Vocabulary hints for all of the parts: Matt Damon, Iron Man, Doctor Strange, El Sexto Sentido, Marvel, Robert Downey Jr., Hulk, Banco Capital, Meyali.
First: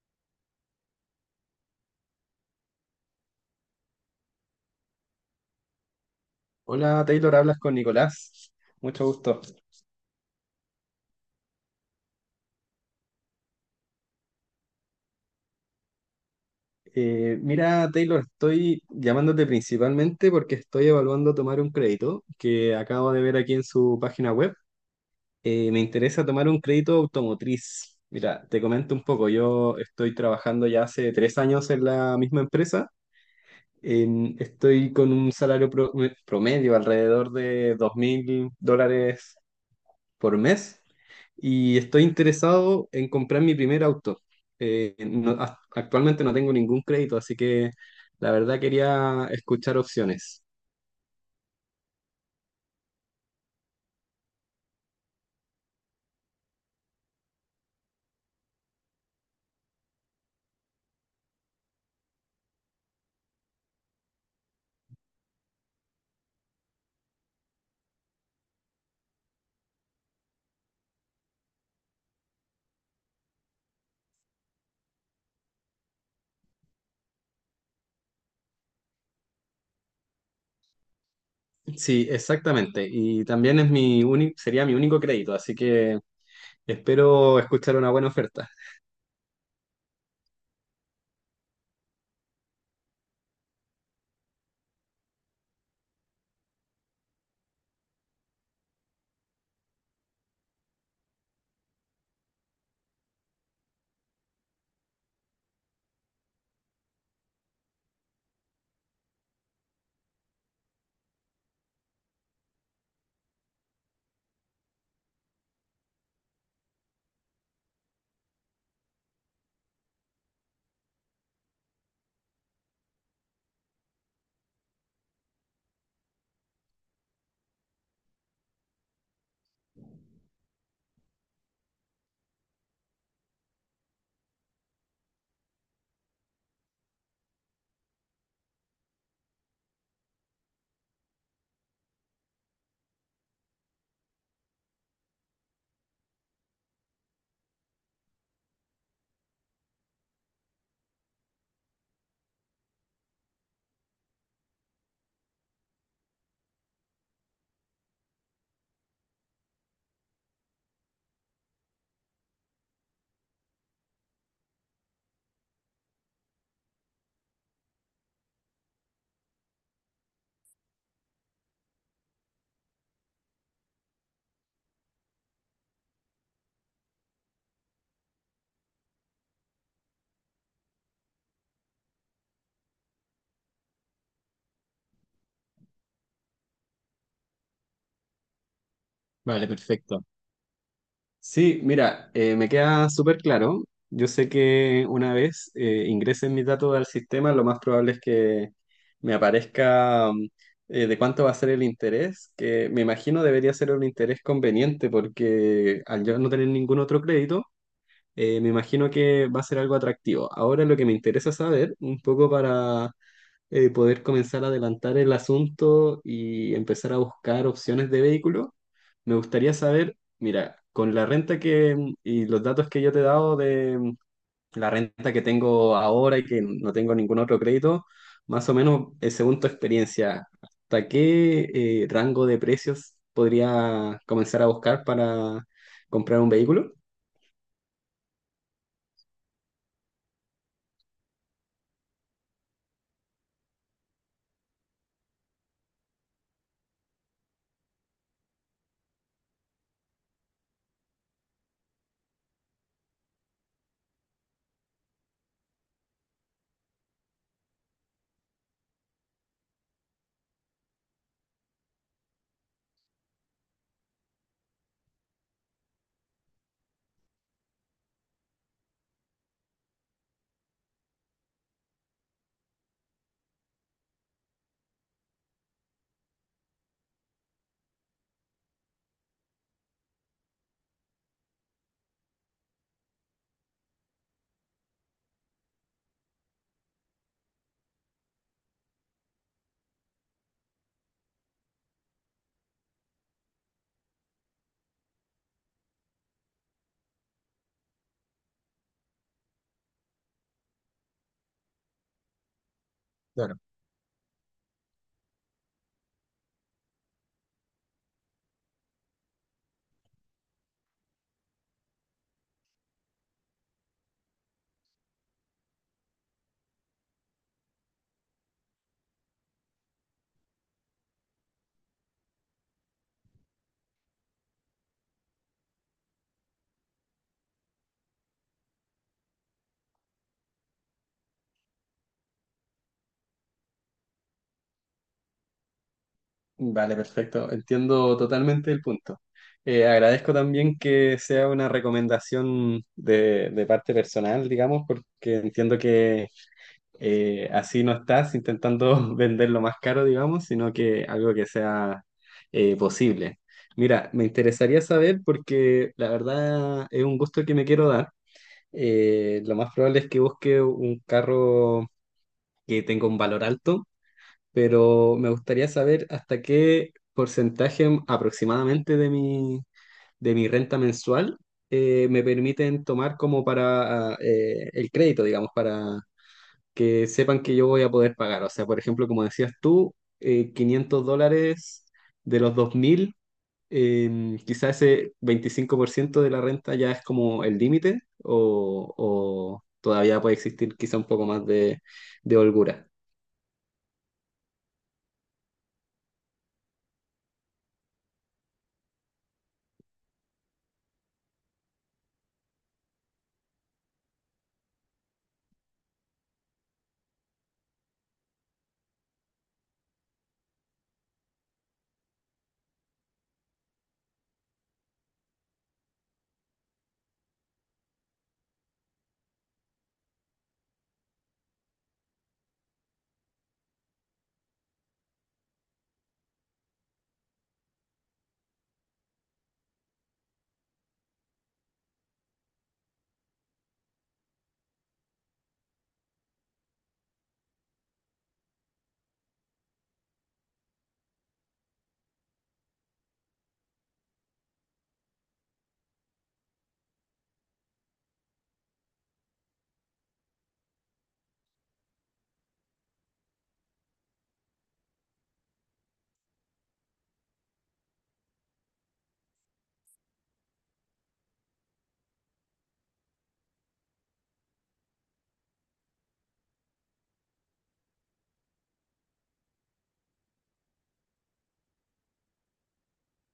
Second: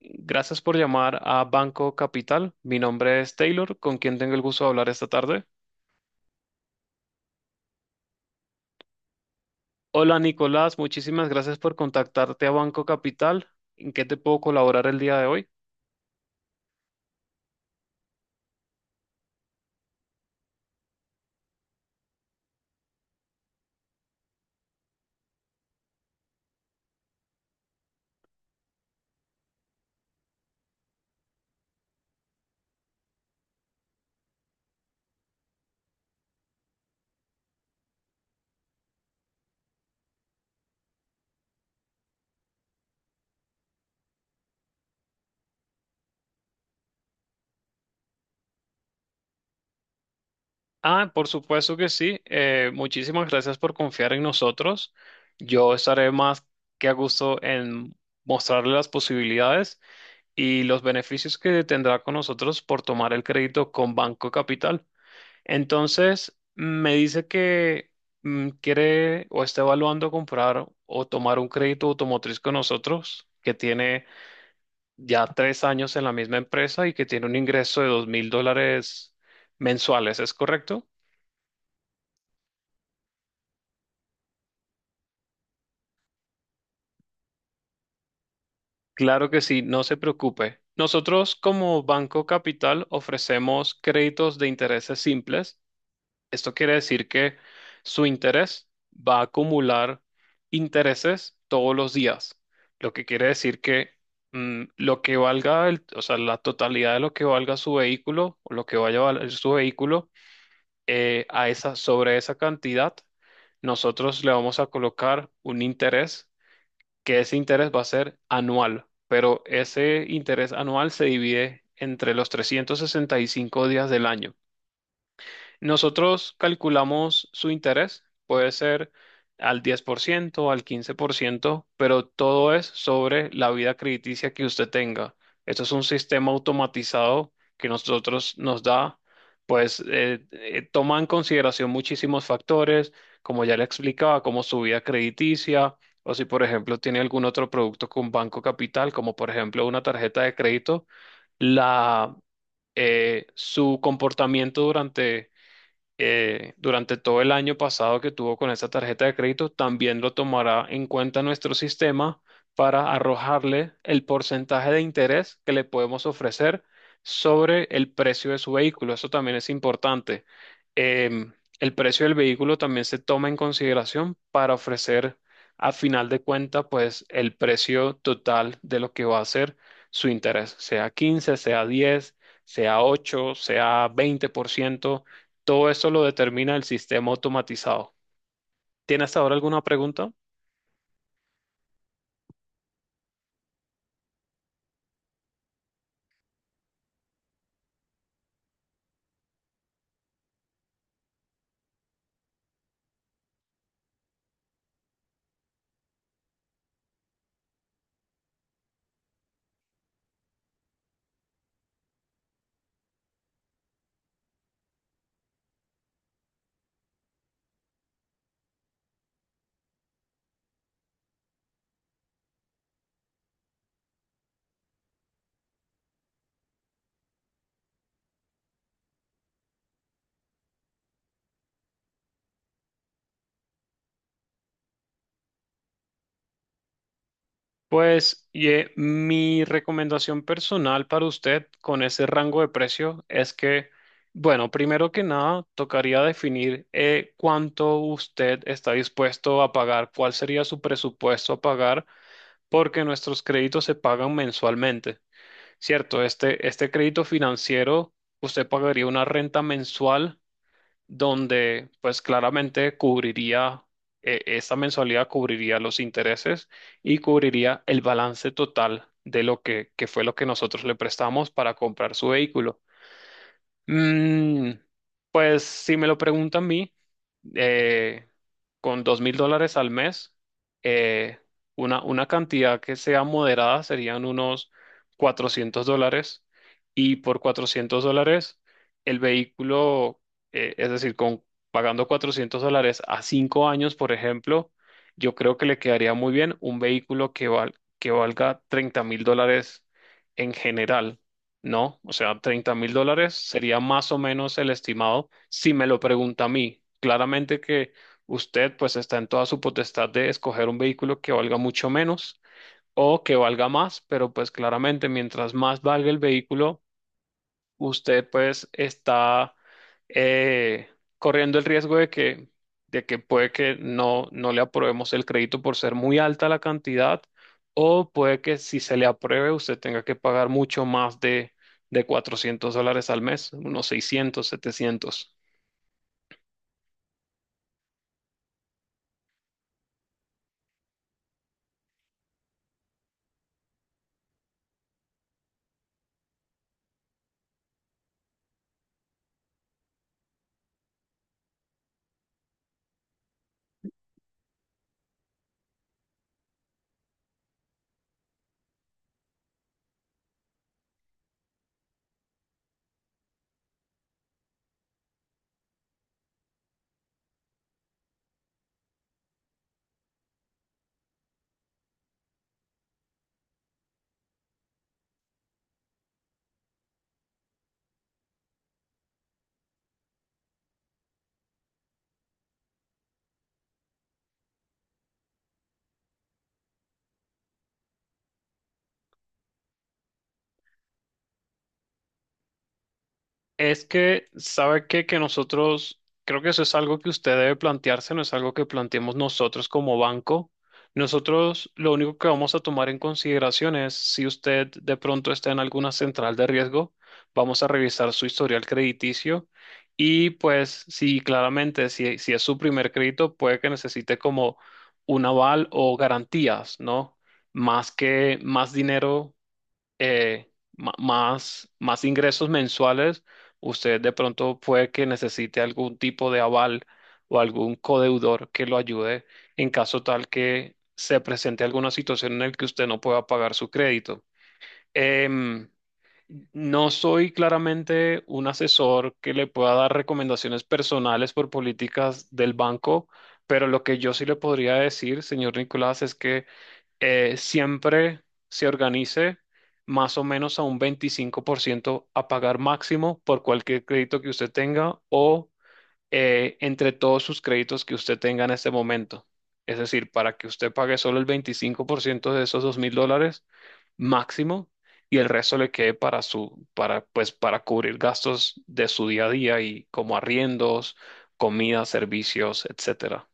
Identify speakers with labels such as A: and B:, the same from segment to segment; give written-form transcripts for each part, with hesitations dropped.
A: Gracias por llamar a Banco Capital. Mi nombre es Taylor, con quien tengo el gusto de hablar esta tarde.
B: Hola Taylor, hablas con Nicolás. Mucho gusto.
A: Hola Nicolás, muchísimas gracias por contactarte a Banco Capital. ¿En qué te puedo colaborar el día de hoy?
B: Mira Taylor, estoy llamándote principalmente porque estoy evaluando tomar un crédito que acabo de ver aquí en su página web. Me interesa tomar un crédito automotriz. Mira, te comento un poco. Yo estoy trabajando ya hace 3 años en la misma empresa. Estoy con un salario promedio alrededor de $2,000 por mes y estoy interesado en comprar mi primer auto. Actualmente no tengo ningún crédito, así que la verdad quería escuchar opciones.
A: Ah, por supuesto que sí. Muchísimas gracias por confiar en nosotros. Yo estaré más que a gusto en mostrarle las posibilidades y los beneficios que tendrá con nosotros por tomar el crédito con Banco Capital. Entonces, me dice que quiere o está evaluando comprar o tomar un crédito automotriz con nosotros, que tiene ya tres años en la misma empresa y que tiene un ingreso de $2000 mensuales, ¿es correcto?
B: Sí, exactamente. Y también sería mi único crédito, así que espero escuchar una buena oferta.
A: Claro que sí, no se preocupe. Nosotros como Banco Capital ofrecemos créditos de intereses simples. Esto quiere decir que su interés va a acumular intereses todos los días, lo que quiere decir que, lo que valga, o sea, la totalidad de lo que valga su vehículo o lo que vaya a valer su vehículo, a esa, sobre esa cantidad, nosotros le vamos a colocar un interés, que ese interés va a ser anual, pero ese interés anual se divide entre los 365 días del año. Nosotros calculamos su interés, puede ser al 10%, al 15%, pero todo es sobre la vida crediticia que usted tenga. Esto es un sistema automatizado que nosotros nos da, pues toma en consideración muchísimos factores, como ya le explicaba, como su vida crediticia, o si por ejemplo tiene algún otro producto con Banco Capital, como por ejemplo una tarjeta de crédito, la, su comportamiento durante, durante todo el año pasado que tuvo con esta tarjeta de crédito, también lo tomará en cuenta nuestro sistema para arrojarle el porcentaje de interés que le podemos ofrecer sobre el precio de su vehículo. Eso también es importante. Em, el precio del vehículo también se toma en consideración para ofrecer, a final de cuenta, pues, el precio total de lo que va a ser su interés, sea 15, sea 10, sea 8, sea 20%. Todo esto lo determina el sistema automatizado. ¿Tienes ahora
B: Vale,
A: alguna
B: perfecto.
A: pregunta?
B: Sí, mira, me queda súper claro. Yo sé que una vez ingresen mis datos al sistema, lo más probable es que me aparezca de cuánto va a ser el interés, que me imagino debería ser un interés conveniente porque al yo no tener ningún otro crédito, me imagino que va a ser algo atractivo. Ahora lo que me interesa saber, un poco para poder comenzar a adelantar el asunto y empezar a buscar opciones de vehículo. Me gustaría saber, mira, con la renta y los datos que yo te he dado de la renta que tengo ahora y que no tengo ningún otro crédito, más o menos, según tu experiencia, ¿hasta qué rango de precios podría comenzar a buscar para comprar un vehículo?
A: Pues mi recomendación personal para usted con ese rango de precio es que, bueno, primero que nada, tocaría definir cuánto usted está dispuesto a pagar, cuál sería su presupuesto a pagar, porque nuestros créditos se pagan mensualmente, ¿cierto? Este crédito financiero, usted pagaría una renta mensual donde pues claramente cubriría, esa mensualidad cubriría los intereses y cubriría el balance total de lo que fue lo que nosotros le prestamos para comprar su vehículo. Mm, pues si me lo preguntan a mí, eh, con $2000 al mes, eh, una cantidad que sea moderada serían unos $400, y por $400 el vehículo, es decir, pagando $400 a 5 años, por ejemplo, yo creo que le quedaría muy bien un vehículo que, que valga $30,000 en general. No, o sea, $30,000 sería más o menos el estimado si me lo pregunta a mí. Claramente que usted pues está en toda su potestad de escoger un vehículo que valga mucho menos o que valga más, pero pues claramente mientras más valga el vehículo, usted pues está, eh, corriendo el riesgo de que puede que no, no le aprobemos el crédito por ser muy alta la cantidad, o puede que si se le apruebe usted tenga que pagar mucho más de $400 al mes, unos 600 700.
B: Vale, perfecto. Entiendo totalmente el punto. Agradezco también que sea una recomendación de parte personal, digamos, porque entiendo que así no estás intentando venderlo más caro, digamos, sino que algo que sea posible. Mira, me interesaría saber porque la verdad es un gusto que me quiero dar. Lo más probable es que busque un carro que tenga un valor alto pero me gustaría saber hasta qué porcentaje aproximadamente de mi renta mensual me permiten tomar como para el crédito, digamos, para que sepan que yo voy a poder pagar. O sea, por ejemplo, como decías tú, 500 dólares de los 2.000, quizás ese 25% de la renta ya es como el límite o todavía puede existir quizá un poco más de holgura.
A: Es que, ¿sabe qué? Que nosotros, creo que eso es algo que usted debe plantearse, no es algo que planteemos nosotros como banco. Nosotros lo único que vamos a tomar en consideración es si usted de pronto está en alguna central de riesgo, vamos a revisar su historial crediticio, y pues si claramente, si, si es su primer crédito, puede que necesite como un aval o garantías, ¿no? Más que más dinero, eh, más, más ingresos mensuales, usted de pronto puede que necesite algún tipo de aval o algún codeudor que lo ayude en caso tal que se presente alguna situación en la que usted no pueda pagar su crédito. Em, no soy claramente un asesor que le pueda dar recomendaciones personales por políticas del banco, pero lo que yo sí le podría decir, señor Nicolás, es que, siempre se organice más o menos a un 25% a pagar máximo por cualquier crédito que usted tenga, o entre todos sus créditos que usted tenga en este momento. Es decir, para que usted pague solo el 25% de esos $2000 máximo, y el resto le quede para su, para, pues, para cubrir gastos de su día a día, y como arriendos, comida, servicios, etcétera.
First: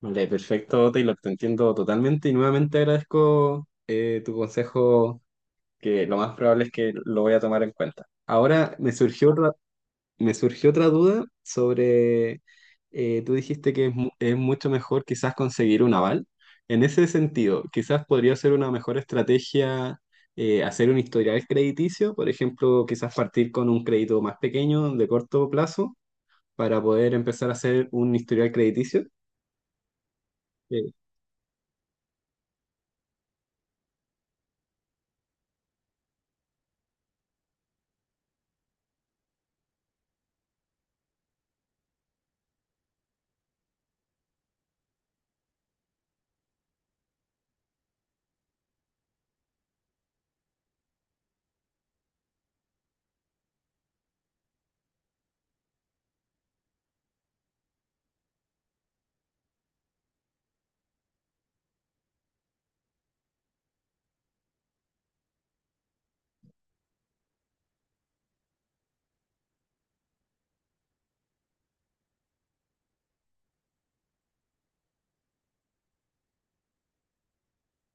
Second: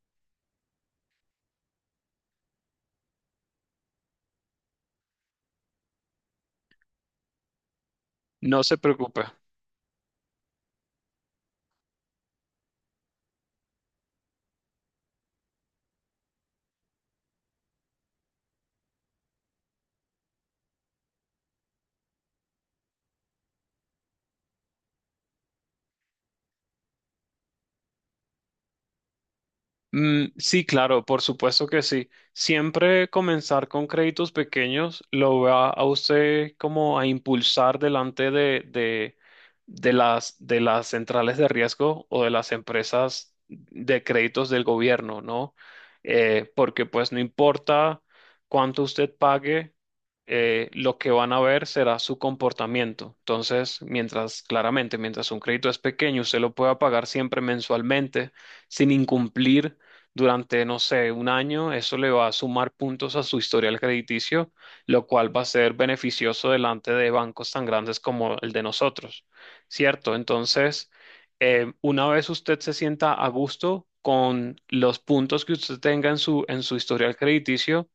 B: Vale, perfecto, Taylor, te entiendo totalmente y nuevamente agradezco tu consejo, que lo más probable es que lo voy a tomar en cuenta.
A: No se
B: Ahora me
A: preocupe.
B: surgió otra, Me surgió otra duda sobre, tú dijiste que es, es mucho mejor quizás conseguir un aval. En ese sentido, quizás podría ser una mejor estrategia hacer un historial crediticio, por ejemplo, quizás partir con un crédito más pequeño de corto plazo para poder empezar a hacer un historial crediticio.
A: Sí,
B: eh,
A: claro, por supuesto que sí. Siempre comenzar con créditos pequeños lo va a usted como a impulsar delante de las centrales de riesgo o de las empresas de créditos del gobierno, ¿no? Porque pues no importa cuánto usted pague, lo que van a ver será su comportamiento. Entonces, mientras, claramente, mientras un crédito es pequeño, usted lo pueda pagar siempre mensualmente sin incumplir durante, no sé, un año, eso le va a sumar puntos a su historial crediticio, lo cual va a ser beneficioso delante de bancos tan grandes como el de nosotros, ¿cierto? Entonces, una vez usted se sienta a gusto con los puntos que usted tenga en su historial crediticio,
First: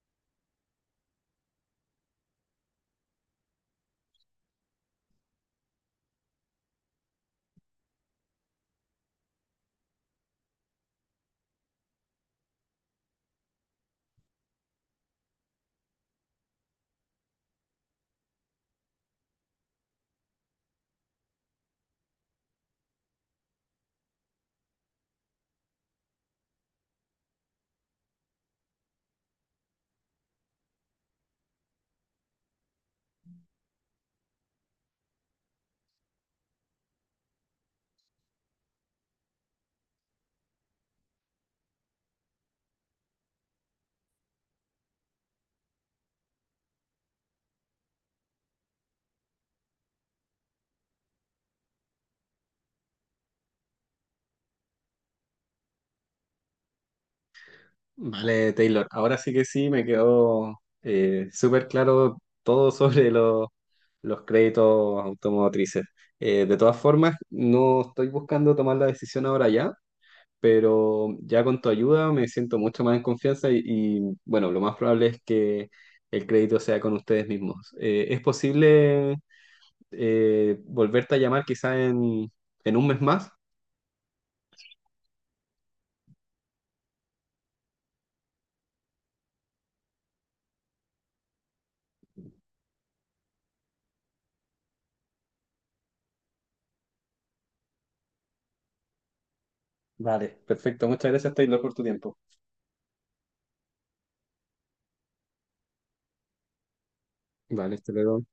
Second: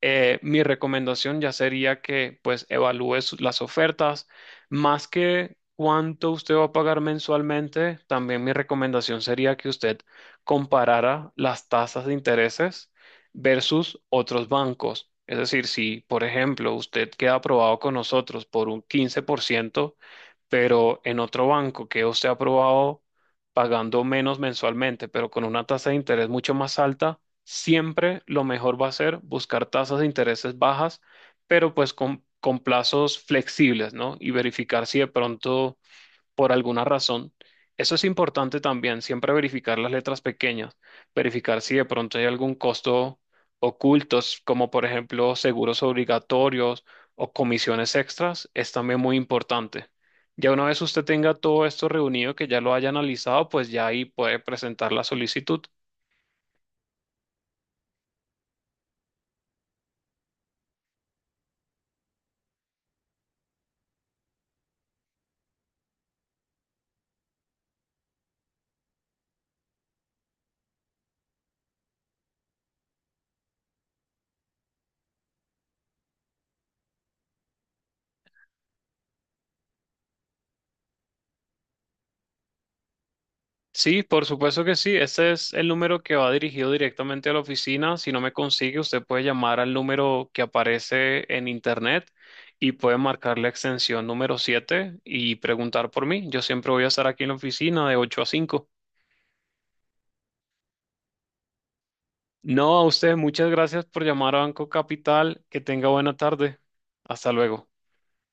A: mi recomendación ya sería que pues evalúe las ofertas. Más que cuánto usted va a pagar mensualmente, también mi recomendación sería que usted comparara las tasas de intereses versus otros bancos. Es decir, si por ejemplo usted queda aprobado con nosotros por un 15%, pero en otro banco que usted ha aprobado pagando menos mensualmente, pero con una tasa de interés mucho más alta, siempre lo mejor va a ser buscar tasas de intereses bajas, pero pues con plazos flexibles, ¿no? Y verificar si de pronto, por alguna razón, eso es importante también, siempre verificar las letras pequeñas, verificar si de pronto hay algún costo ocultos, como por ejemplo seguros obligatorios o comisiones extras, es también muy importante. Ya una vez usted tenga todo esto reunido, que ya lo haya analizado, pues ya ahí puede presentar la solicitud.
B: Vale, Taylor. Ahora sí que sí, me quedó súper claro todo sobre los créditos automotrices. De todas formas, no estoy buscando tomar la decisión ahora ya, pero ya con tu ayuda me siento mucho más en confianza y, bueno, lo más probable es que el crédito sea con ustedes mismos. ¿Es posible volverte a llamar quizá en un mes más?
A: Sí, por supuesto que sí. Ese es el número que va dirigido directamente a la oficina. Si no me consigue, usted puede llamar al número que aparece en internet y puede marcar la extensión número 7 y preguntar por mí. Yo siempre voy a estar aquí en la oficina de 8 a 5.
B: Vale, perfecto. Muchas gracias, Taylor, por tu tiempo.
A: No, a usted, muchas gracias por llamar a Banco Capital. Que tenga buena tarde. Hasta luego.
B: Vale, hasta luego.